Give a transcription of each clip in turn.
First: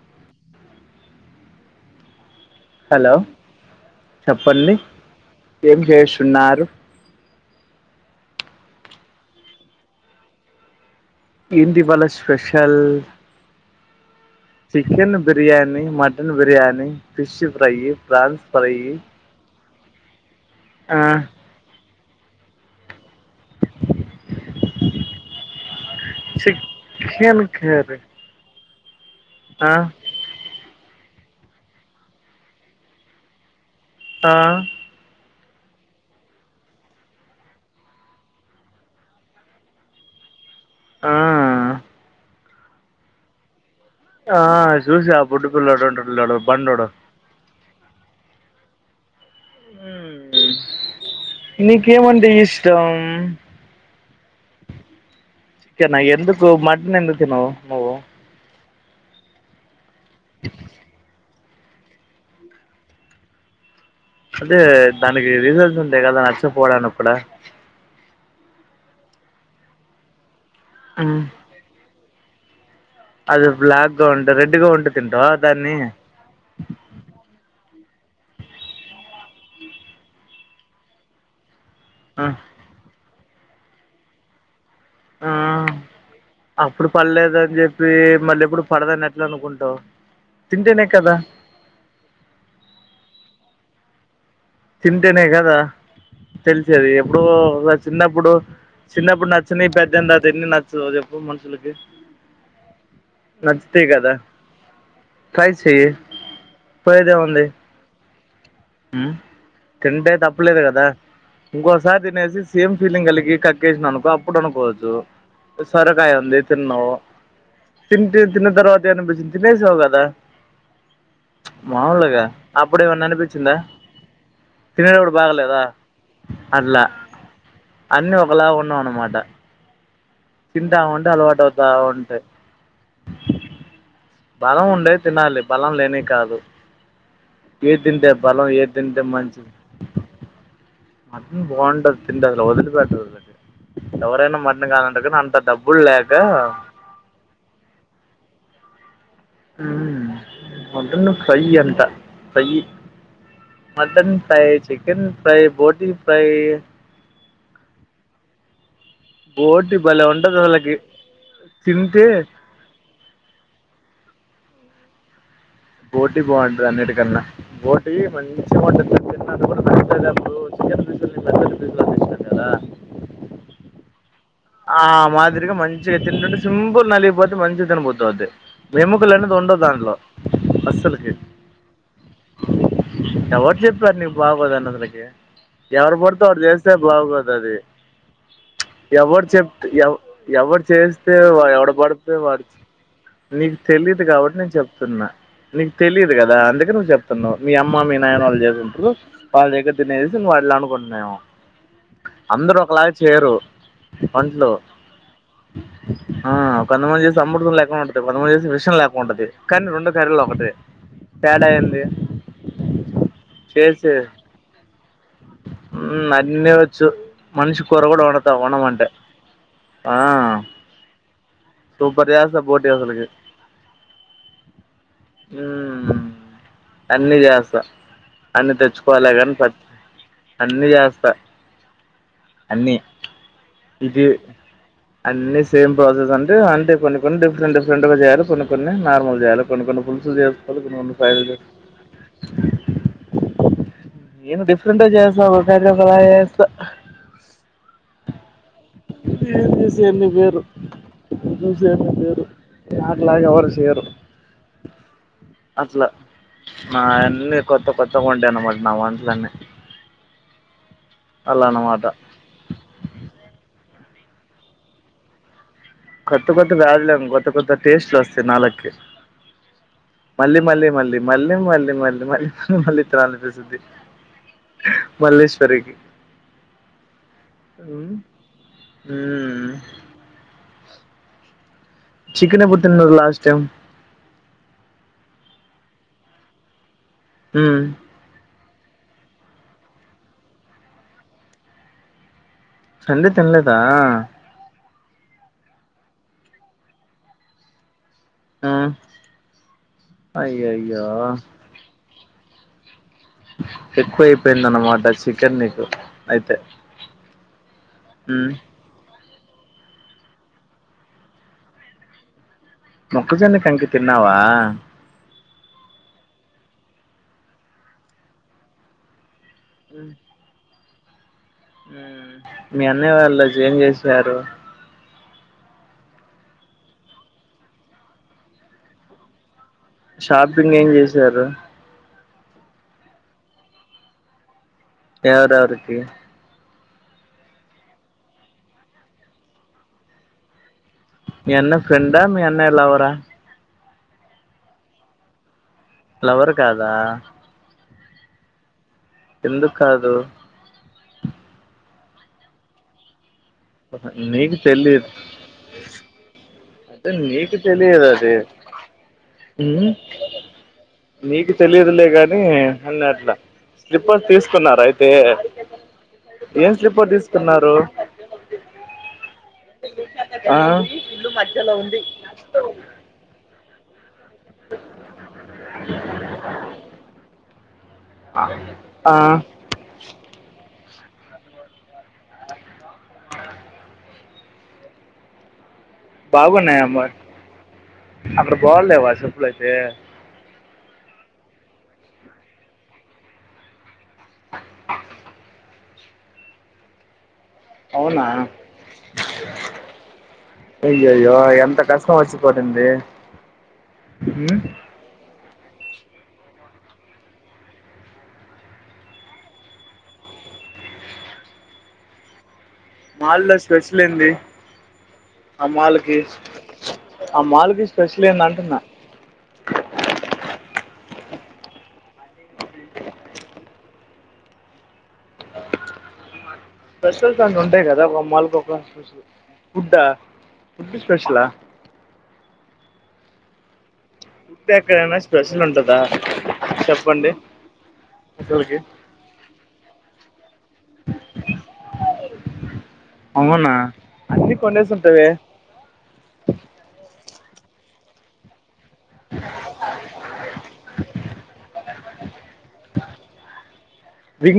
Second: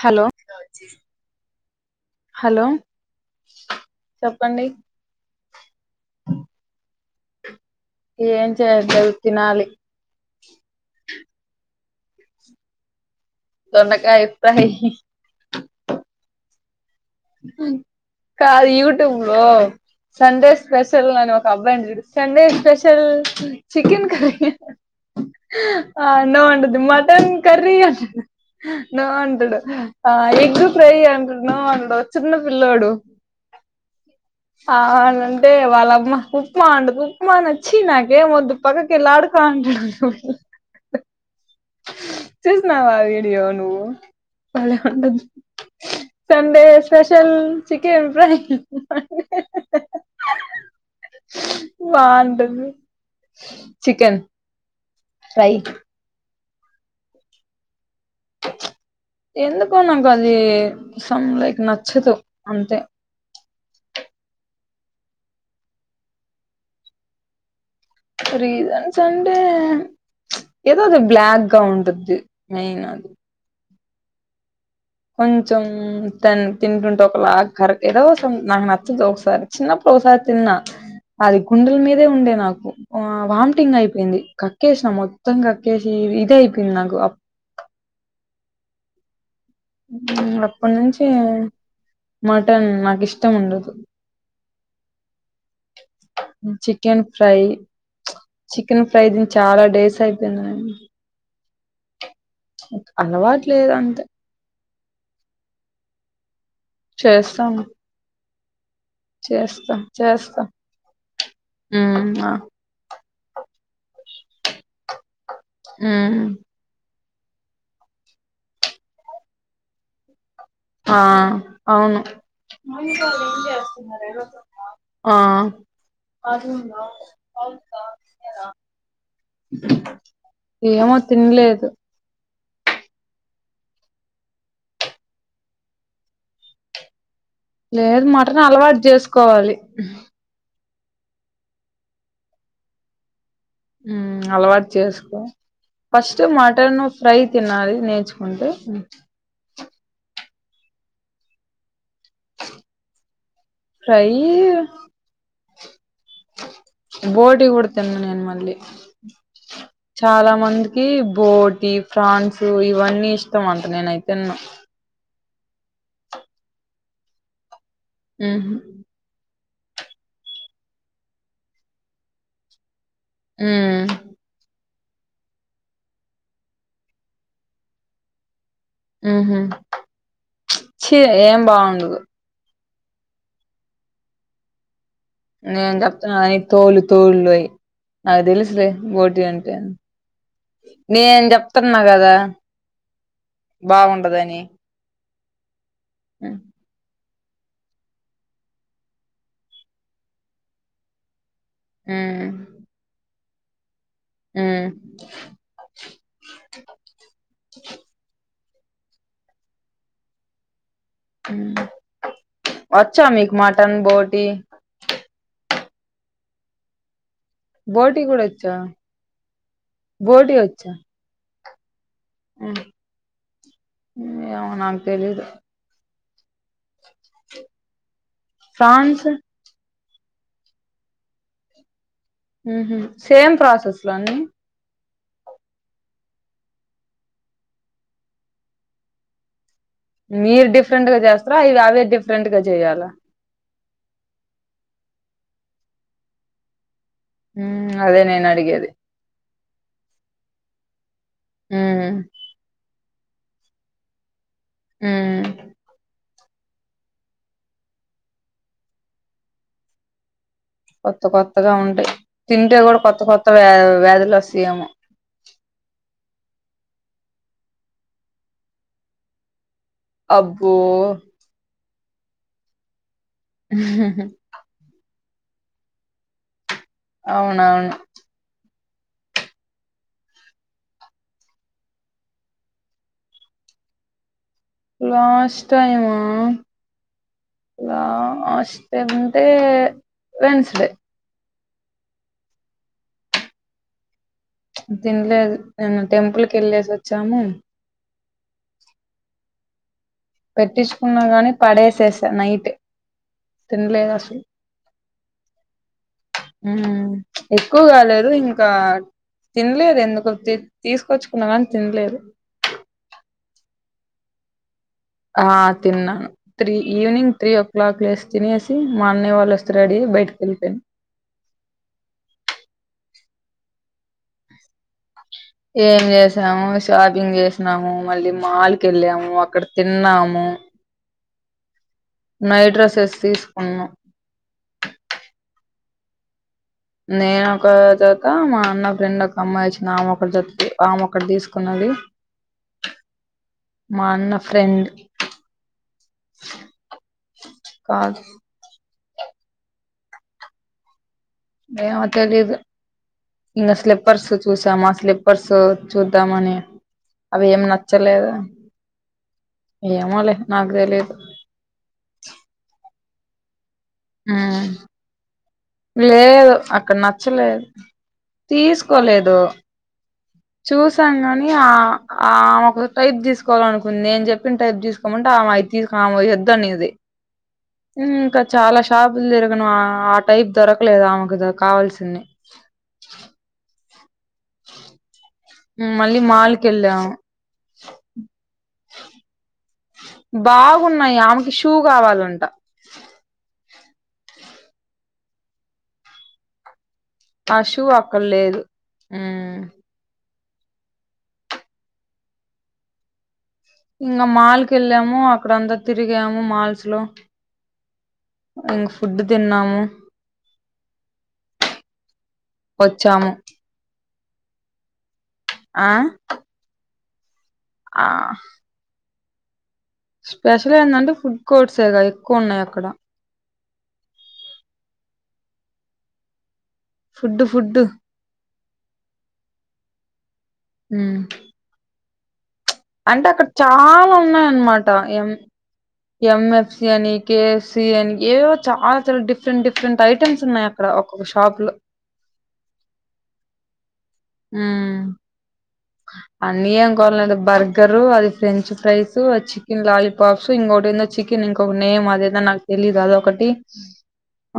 Hello hello hello చెప్పండి ఏం చేస్తున్నారు ఏం చేయట్లే లేదు తిన్నాలీ ఏంది ఇవాళ్ళ స్పెషల్ దొండకాయ fry chicken biryani mutton biryani fish fry prawns fry ఓ సండే ఆ స్పెషల్ నేను సండే స్పెషల్ చికెన్ కర్రీ అహహా అనో వన్నడుతాది ముట్టన్ కర్రీ హాహా నో అంటాడు ఆ ఎగ్ ఫ్రై అంటు నో అండు చిన్న పిల్లోడు ఆ అవునంటే వాళ్ళమ్మ ఉప్మా ఉండదు ఉప్మా నచ్చి నాకే వద్దు పక్క కేళ్ళి ఆడుతా అంటాడు రొయ్ ఆ చూసినావా ఆ వీడియో నువ్వు ఆ భలే చూసా ఉంటాది బుడ్డి పిల్లోడు ఉంటున్నాడు సండే బండోడు స్పె షల్ చికెన్ ఫ్రై ఉ మ్మ్ నీకేమంటే బాగుంటుంది ఇష్టం చికెన్ ఫ్రై చికెనా ఎందుకు మటన్ ఎందుకు తినవు ను ఎందుకో నాకు అది సం లైక్ నచ్చదు అంతే అంటే దానికి రీజన్స్ ఉంటాయి కదా నచ్చపోవడానికి కూడా రీజన్స్ అంటే ఏదో అది మ్మ్. బ్లాక్ కా ఉంటుద్ది మెయిన్ అది అది బ్లాక్‌గా ఉంటే రెడ్‌గా ఉంటే తింటావా దాన్ని దాన్ని తింటుంటే ఒకలాగా కర్ ఏదో సం నాకు నచ్చదు ఒకసారి చిన్నప్పుడు ఒకసారి తిన్నా అది గుండెల మీదే ఆ ఉండే నాకు వామిటింగ్ అయిపోయింది కక్కేసినా మొ త్తం కక్కేసి ఇదైపోయింది నాకు అ డదని చెప్పి మళ్ళీ ఎప్పుడు పడదని ఎట్లా అనుకుంటావు అప్పటి తింటేనే నుంచి కదా మటన్ నాకు ఇష్టం ఉండదు తింటేనే కదా తెలిసేది చికెన్ ఎప్పుడో ఫ్రై చిన్నప్పుడు చికెన్ ఫ్రై తిని చిన్నప్పుడు చాలా నచ్చనివి డేస్ పెద్దయిన తర్వాత ఎన్ని అయిపోయింది నచ్చవో చె ప్పు మనుషులకి చి అలవాటు లేదు అంతే కైసేయి చేస్తాను ఉమ్మ్ తింటే చేస్తా తప్పలేదు కదా ఇంకోసారి ఉమ్ ఆ తినేసి సేమ్ ఫీలింగ్ కలిగి క క్కేచేసినావ్ అనుకో అప్పుడు అనుకోవచ్చు సరకాయ ఉమ్ ఉంది తిన్నావు తింటే తిన్న తర్వాత ఏమనిపిచింది తినేసినావు కదా ఆ అవును మాములుగా అప్పుడేమన్నా అనిపి చ్చిందా తినేటప్పుడు ఆ బాగలేదా అట్లా అన్ని ఒకలా ఉన్నావు అనమాట ఏమో తిన్లేదు బాగుంటాయ్ బలం ఉండేయి తినాలి బలం లేనివి కాదు ఏది లేదు తింటే మటన్ బలం ఏది అలవాటు తింటే మంచిది చేసుకోవాలి మటన్ బాగుంటది తింటే అసలు వదిలిపెట్టరు దాన్ని ఉమ్ ఎవరైనా అలవాటు మటన్ కాదంటే గినా చేసుకో అంతా డబ్బులు లేక ఫస్ట్ మటన్ ఫ్రై తినాలి నేర్చుకుంటే ఉమ్మ్ మటను ఫ్రై ఎంత fry mutton fry chicken fry బోటి ఫ్రై బోటి కుడా తినను నేను మళ్ళీ బోటి భలే చాలా ఉంటుంది అసలకి మందికి బోటి తింటే ఫ్రాన్ సు ఇవన్నీ ఇష్టం అంట నేనాయి తిన్ను బోటీ బాగుంటది అన్నిటికన్నా బోటీ ఉహు మంచిగా ఉంటంది తెలుసా అది కూడా బ్యాచిలర్ అప్పుడు చికెన్ పీసులని పెద్ద పెద్ద పీసులుగా చేసినాం కదా ఉమ్మ్ ఆ మాదిరిగా మంచిగా తింటుంటే సింపుల్ నలిగిపోతే మంచి తిన బుద్ది అవుద్ది వెముకలు అనేది ఉహు ఉండవు దాంట్లో ఛీ అస్సలకి ఏం బాగుండు ఎవర్ చెప్పారు నీకు బాగోదు అన్నదలకి నేను ఎవరు చెప్తున్నా పడితే ఈ అరు చేస్తే తోలు తోళ్ళు బాగోదు అయి అది నాకు తెలుసులే బోటి ఎవరు అంటే చెప్తే ఎవ ఎవరు చేస్తే నేను ఎవడు చెప్తున్నా పడితే కదా వారు నీకు తెలీదు కాబట్టి బాగుండదని నేను చెప్తున్నా నీకు తెలిదు కదా ఉమ్ అందుకే నువ్వు చెప్ తిన్నవ్ మీ అమ్మ మీ నాయన వాళ్ళు చేసి ఉంటారు వాళ్ళ దగ్గ తినేసి నువ్వు అట్లా అనుకుంటున్నావమో ఉమ్ అందరు ఒకలాగ చేయరు వంటలు ఆ కొంతమంది చేసి అమృతం లేకుడా ఉంటది కొంతమంది చేసి విషం లేకుట ఉంటది కానీ రెండు కర్రీలు ఒకటే తేడ ఉమ్ ఎంది వచ్చా మీకు మటన్ బోటి వ్మ్ అన్ని వచ్చు మనిషి కూర బోటి కూడా వండుతా వచ్చా వండమంటే ఆ బోటి వచ్చా సూపర్ ఎస్తా ఉమ్ బోటీ అసల్కి ఏమో నాకు తెలీదు వ్మ్ అన్ని ఏస్తా అన్ని ఫ్రాన్స్ తెచ్చుకోవాలే కాని స అన్ని ఏస్తా ఉహుమ్ సేమ్ ప్రాసెస్ల ఇది అన్నీ అన్ని సేమ్ ప్రాసెస్ అంటే అంటే కొన్ని కొన్ని డిఫరెంట్ డిఫరెంట్ గా జేయాలి కొన్ని కొన్ని నార్మల్గా చేయాలి కొన్ని కొన్ని పులుసులు మీరు చేసుకోవాలి కొన్ని డిఫరెంట్ కొన్ని గా ఫ్రైలు చేస్ చేస్తారా ఇదే అదే డిఫరెంట్ గా చేయాలా నేను డిఫరెంట్గా చేస్తా [unintelligible] చేస్తా వ్మ్ అదే నేను అడిగేది చెస్ ఏసా అన్ని పేరు చెస్ [unintelligible] అన్ని ఉమ్ పేరు నక్లగా ఎవరు చెయ్యరు ఉమ్ అట్లా మా అన్నీ కొత్త కొత్తగుండే అన్నమాట నా వంటలన్నీ కొత్త అలా కొత్తగా అన్నమాట ఉంటాయి తింటే కూడా కొత్త కొత్త వ్యా వ్యాధులు వస్తయి ఏమో కొత్త కొత్త వ్యాదులేము కొత్త కొత్త టేస్ట్లు వస్తాయి నాలుకి మళ్ళీ అబ్బో మళ్ళీ మళ్ళీ మళ్ళీ మళ్ళీ మళ్ళీ మళ్ళీ మళ్ళీ తినాలనిపిస్తది. మల్లేశ్వరికి అవునవును వ్మ్ ఉమ్ చికన్ ఎప్పుడు తిన్నారు లాస్ట్ టైమ్ లాస్ట్ టైమ్ ఆ మ్మ్ లాష్ వెంటే వేనెస్డే సండే తినలేదా తిడ్లేదు నేను టెంపుల్కి వెళ్ళేసి వచ్చాము ఆ అయ్యాయయో పెట్టించుకున్నా గాని పడేసేసా నైట్ తినలేదు ఎక్కువ అసలు అయిపోయింది అన్నమాట చికెన్ నీకు అయితే ఉమ్ ఎక్కువ కాలేదు ఉమ్ ఇంకా తినలేదు ఎందుకో తీసుకొచ్చుకున్నా కాని తినలేదు. మొక్కుజోన్న కంకి తిన్నావా ఆ తిన్నాను three evening three o'clock లేసి తినేసి మా అన్నయ వాళ్ళు వస్ రెడి బయటికెల్పేయాను వ్మ్ మీ అన్నయ్య వాళ్ళు ఏం చేసారు ఏం చేసాము షాపింగ్ జేసినాము మళ్ళీ మాల్ కి వెళ్ళాము అక్కడ తిన్నాము షాపింగ్ ఏం చేశారు నైట్ డ్రెస్సెస్ తీసుకున్నా ఎవరేవరికి నేనొక ఒక జత మా అన్న ఫ్రెండ్ ఒక అమ్మాయి వచ్చిన్న అమో ఒక జత ఆమో ఒక్కటి మీ అన్న తీసుకున్నది ఫ్రెండా మీ అన్నయ్య లవరా మా అన్న ఫ్రెండ్ లవర్ కాదా కాదు ఎందుకు కాదు ఏమో తెలీదు ఇంగా స్లిప్పర్స్ నీకు చూసామా ఆ స్లిప్పర్స్ సో చూద్దామని అదే అవి నీకు ఏం తెలియదు నచ్చలేదు అది ఏమోలే నాకు తెలీదు నీకు తెలిదులేగాని అన్నాట్లా స్లిప్పర్స్ ఉమ్ తీసుకున్నారా అయితే లేదు ఏం అక్కడ స్లిప్పర్ నచ్చలేదు తీసుకున్నారు తీసుకోలేదు ఆ చూసాం ఇల్లు గాని ఆ మధ్యలో ఉంది ఆమె ఒక టైప్ తీసుకోవాలనుకుంది నిను చెప్ప చెప్పిన టైప్ తీసుకోమంటే ఆమె అయి తీసుకు ఆమె అయి వద్దు అనేది ఇంకా చాలా ఆ షాపులు తిరగను ఆ టైప్ దొరకలేదు ఆమెకు కావాల్సింది మళ్ళీ మాల్ కు బాగున్నాయమ్మ వెళ్ళాము అక్కడ బావలేవా చెప్పులైతే బాగున్నాయి ఆమెకి షూ కావాలంటా ఆ షూ అక్కడ అవునా లేదు మ్మ్ అయ్యో అయ్యో ఎంత కష్టం వచ్చిపడింది ఇంగా మాల్ కి వెళ్ళాము అక్కడ అంతా తిరిగాము మాల్స్ లో ఇంగా ఫుడ్ తిన్నాము [inaudible] ఏమైనా వచ్చాము మాల్ లో స్పెషల్ ఏంది ఆ మాల్ కి ఆ మాల్ ఆ స్పెషల్ ఏందంటున్నా స్పెషల్ ఎందంటే ఫుడ్ కోర్ట్సే గా ఎక్కువ ఉన్నాయి అక్కడ స్పెషల్స్ ఫుడ్ అంటు ఫుడ్ ఉంటాయి కదా ఒక మాల్ కి ఒక స్పెషల్ ఫుడ్డా ఫుడ్ ఉమ్ స్పెషలా అంటే అక్కడ చాలా ఉన్నాయి ఫుడ్ అన్నమాట ఎక్కడైనా ఏం స్పెషల్ ఉంటుందా ఎం ఎఫ్ సి అని చెప్పండి కే ఎఫ్ సి అని ఏవేవో అసలుకి చాలా చాలా డిఫ డిఫరెంట్ డిఫరెంట్ ఐటమ్స్ ఉన్నాయి అక్కడ ఒక్కొక షాప్ లో అవునా అన్ని కొనేసి ఉంటావే అన్న ఏం కొనలేదు బర్గరు అది ఫ్రెంచ్ ఫ్రైస్ చికెన్ లాలీపాప్స్ ఇంకోటి ఎందో చికెన్ ఇంకొక నేమ్ అదేదో నాకు తెలీదు అదొకటి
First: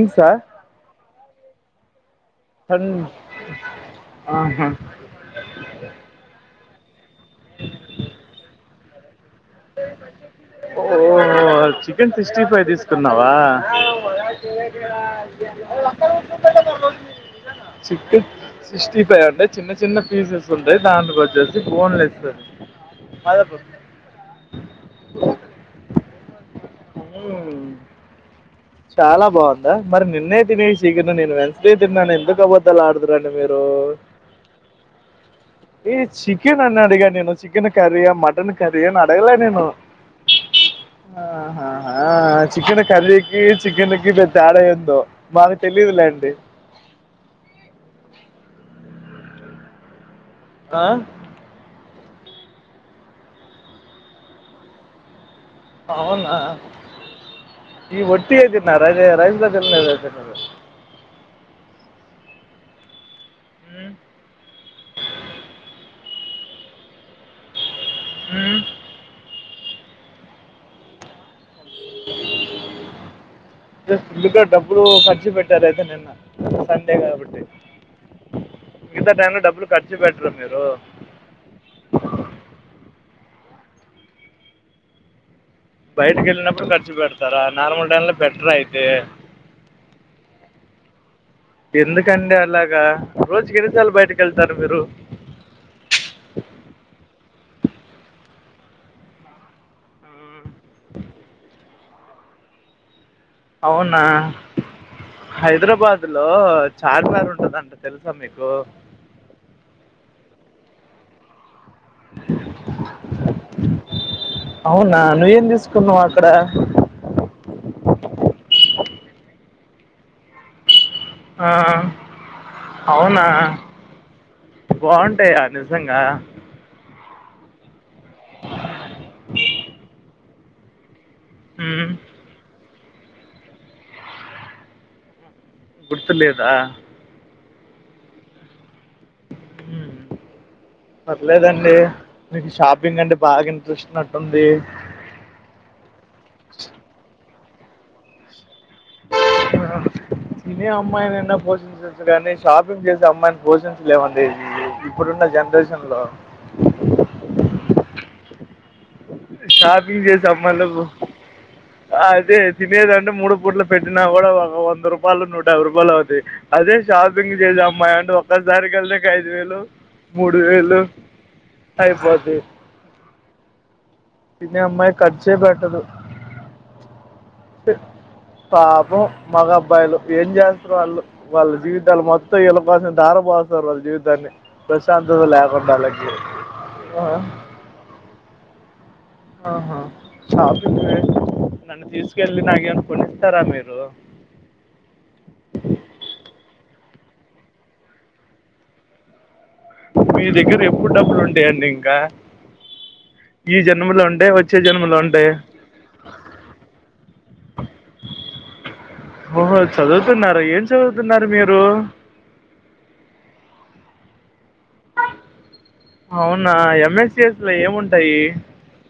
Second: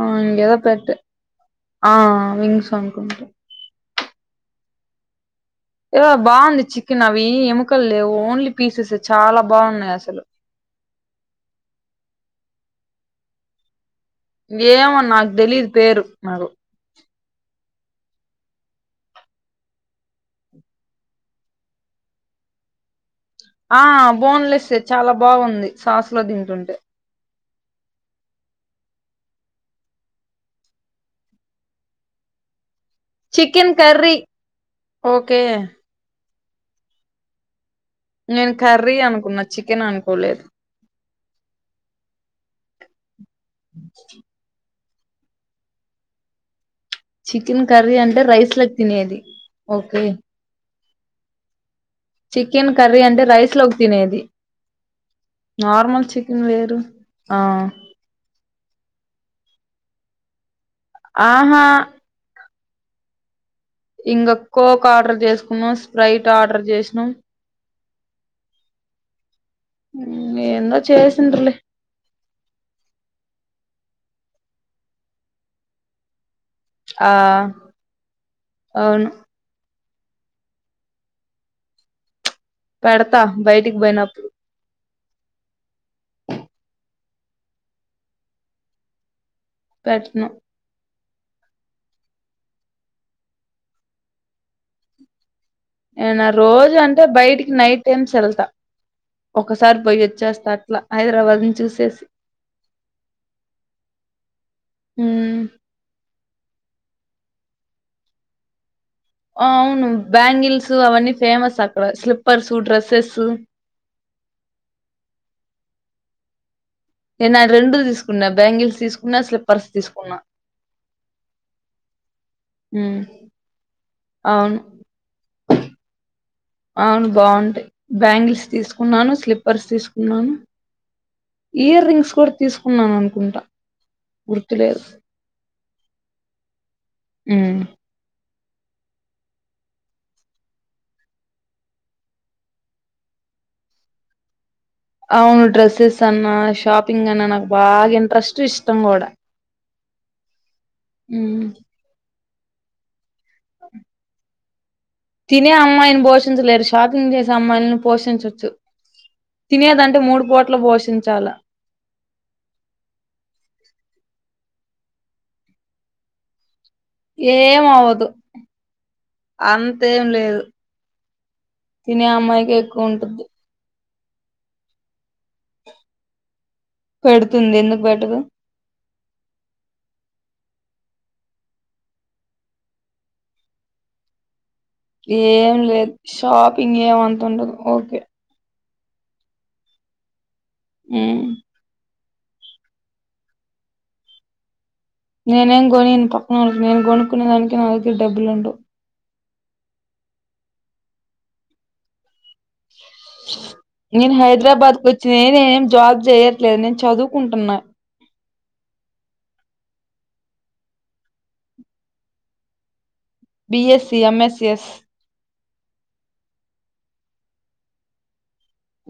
ఆ ఇంగా ఎదో పెట్టు ఆ అనుకుంటా ఆహా ఎదో బాగుంది చికెన్ అవి ఎముకలు లేవు ఓన్లీ పీసెస్ చాలా బా ఓహో చికెన్ సిక్స్టీ ఫైవ్ తీసుకున్నావా ఏమో నాకు తెలీదు పేరు నాకు చికెన్ సిక్స్టీ ఫైవ్ అంటే చిన్న చిన్న పీసెస్ ఉంటాయి దాన్ని కొట్టెసి బోన్లెస్ అది మాదాపూర్ ఆ బోన్లెస్ ఏం చాలా బాగుంది సాస్ లో తింటుంటే హలో చాలా బాగుందా మరి నిన్నే తినేసి ఇగ నేను వెన్స్ డే తిన్నాను ఎందుకు అపధ్ధాలు అడుతావ్ చికెన్ కర్రీ ఓకే ఈ చికెన్ అని అడిగ నేను చికెన్ కర్రి యా మటన్ నేను కర్రీ యా అని అడగల అనుకున్నా నేను చికెన్ అనుకోలేదు ఆహ ఆ చికెన్ కర్రీకి చికెన్ కి పెద్ద తేడయెందో మాకు తెలీదు లేండి చికెన్ కర్రీ అంటే రైస్ లోకి తినేది ఓకే ఆ చికెన్ కర్రీ అంటే రైస్ లోకి తినేది నార్మల్ చికెన్ వేరు ఆ నే ఒట్టి గా తిన్నారు అది రైస్ లో తినలేదు ఆహా ఇంకా కోక్ ఆర్డర్ చేసుకున్నాం స్ప్రైట్ ఆర్డర్ చేసినం ఉమ్ ఎందో చేసిండ్రిలే గట్టిగా డబ్బులు ఖర్చు పెట్టారు అయితే నిన్న సండే ఆ కాబట్టి అవును మిగతా టైంలో డబ్బులు ఖర్చు పెట్టరు మీరు పెడతా బయటికి పోయినప్పుడు బయటకి వెళ్ళినప్పుడు ఖర్చు పెడతారా నార్మల్ టైం లో పెట్టర అయితే పెట్టను ఎందుకండి అలాగా రోజు కి ఎన్ని సార్లు బయటకు వెళ్తారు మీరు ఏనా రోజు అంటే బయటికి నైట్ టైమ్స్ వెళ్తా ఒకసారి పోయి వచ్చేస్తా అట్లా హైదరాబాద్ ని చూసేసి అవునా ఉమ్ హైదరాబాద్ లో చార్మి నార్ ఉంటదంట తెలుసా మీకు అవును బ్యాంగిల్స్ అవన్నీ ఫేమస్ అక్కడ స్లిప్పర్స్ డ్రెస్సెస్ అవునా నువ్వేం తీసుకున్నావు అక్కడ నేనా రెండు తీసుకున్నా బ్యాంగిల్స్ తీసుకున్నా స్లిప్పర్స్ తీసుకున్నా ఆ ఉమ్ అవునా అవును బావుంటాయా నిజంగా అవును బావుంటాయి బ్యాంగిల్స్ తీసుకున్నాను స్లిప్పర్స్ తీసుకున్నాను ఇయర్ మ్మ్. రింగ్స్ కూడా తీసుకున్నాను అనుకుంటా గుర్తులేదు గుర్తులేదా ఉమ్ ఉ పర్లేదండి మీకు షాపింగ్ అంటే బాగా ఇంట్రెస్ట్ ఉన్నట్టుంది అవును డ్రెస్సెస్ అన్నా షాపింగ్ అన్నా నాకు బాగా ఇంట్రెస్ట్ ఇష్టం కూడా తినే అమ్మాయినైన ఉమ్ పోషించవచ్చ కానీ షాపింగ్ చేసే అమ్మాయిని పోషించలేవండి తినే అమ్మాయిని పోషించలేరు షాపింగ్ చేసే అమ్మాయిని పోషించచ్చు తినేదంటే షాపింగ్ మూడు పుట్ల పోషించాలా ఆ అదే తినేదంటే మూడు పుట్ల పెట్టినా కూడా ఒక వంద రూపాయలు నూట యాభై రూపాయలు అవుతాయి అదే షాపింగ్ చేసే ఏం అమ్మాయి అవ్వదు అంటే ఒక్కసారి గ వెళ్తే ఇక ఐదు వేలు అంతేం మూడు లేదు వేలు తినే అయిపోతాయి అమ్మాయికే ఎక్కువ ఉంటుది తినే అమ్మాయి ఖర్చే పెట్టదు పెడుతుంది ఎందుకు పెట్టదు పాపం మగ అబ్బాయిలు ఏం చేస్తారు వాళ్ళు వాళ్ళ జీవితాలు మొత్తం వీళ్ళ కోసం ధార పోస్తారు వాళ్ళ జీవితాన్ని ప్రశాంతత ఏమి లేకుండా లేదు వాళ్ళకి షాపింగ్ ఏమి ఆహా, అంత ఉండదు ఓకే ఆహా షాపుకే ఉమ్ నను తీసుకేళ్ళి నాగ్ ఏమన్నా కోనితారా మీరు నీనేం గోనియన్ పక్కన వాళ్ళకి నేను కొనుక్కునే దానికి నా దగ్గ డబ్బులు ఉండవ్. మీ దగ్గర ఎప్పుడు డబ్బులు ఉంటాయండి ఇంకా ఈ జన్మలో నేను ఉంటాయి వచ్చే హైద్రాబాద్కి జన్మలో వచ్చింది. ఉంటాయి నేనేం జాబ్ జేయట్లేదు నేను చదువుకుంటున్నా ఓహో చదువుతున్నారా, ఏం చదువుతున్నారు మీరు. బిఏసీ ఏమ్ ఏస్ సి ఎస్. అవునా ఏమ్ ఏస్ సి ఏస్ లో ఏముంటాయి.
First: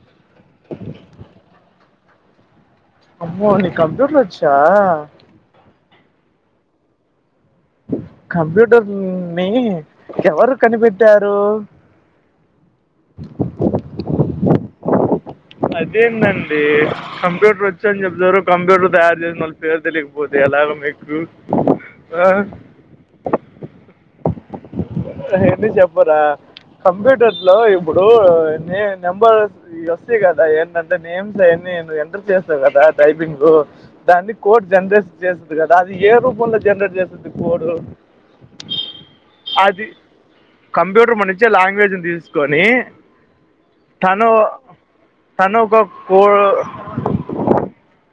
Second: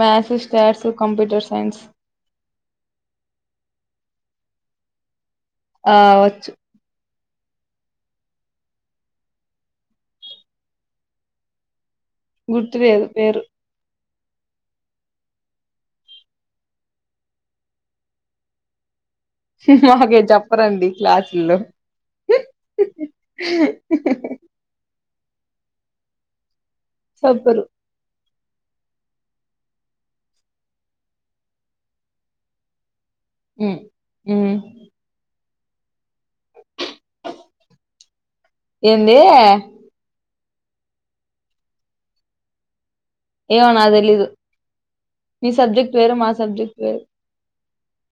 Maths, stats, computer science. అమ్మో నీకు కంప్యూటర్ ఓచ్చా. ఆ వచ్చు కంప్యూటర్ ని ఎవరు కనిపెట్టారు. గుర్తులేదు పేరు. అదేంటండి కంప్యూటర్ వచ్చా అని జేప్తారు కంప్యూటర్ తయార్ దే నాన్ పేరు మాకే దేలియకపోతే ఏలారా చెప్పరండి మీకు క్లాసుల్లో ఆ ఎన్ని చెప్పరా కంప్యూటర్ లో చెప్పరు ఇప్పుడు ఏనే నెంబర్. ఈ వస్తాయి గదా ఏంటంటే నేమ్స్ అవన్ని ఎంటర్ జేసావ్ గదాద్ టైపింగొ ఉమ్ దాన్ని ఉమ్ కోడ్ జెండ్రేజ్ జేజ్ గదాది ఏ రూపంలో జనరేట్ జేస్తది కోడు ఏందేయ్ కంప్యూటర్ మనుంచే లాంగ్వేజ్ని దీసుకొని ఏమో నాకు తెలీదు తను మీ తను ఒక సబ్జెక్ట్ వేరు కో మా సబ్జెక్ట్ వేరు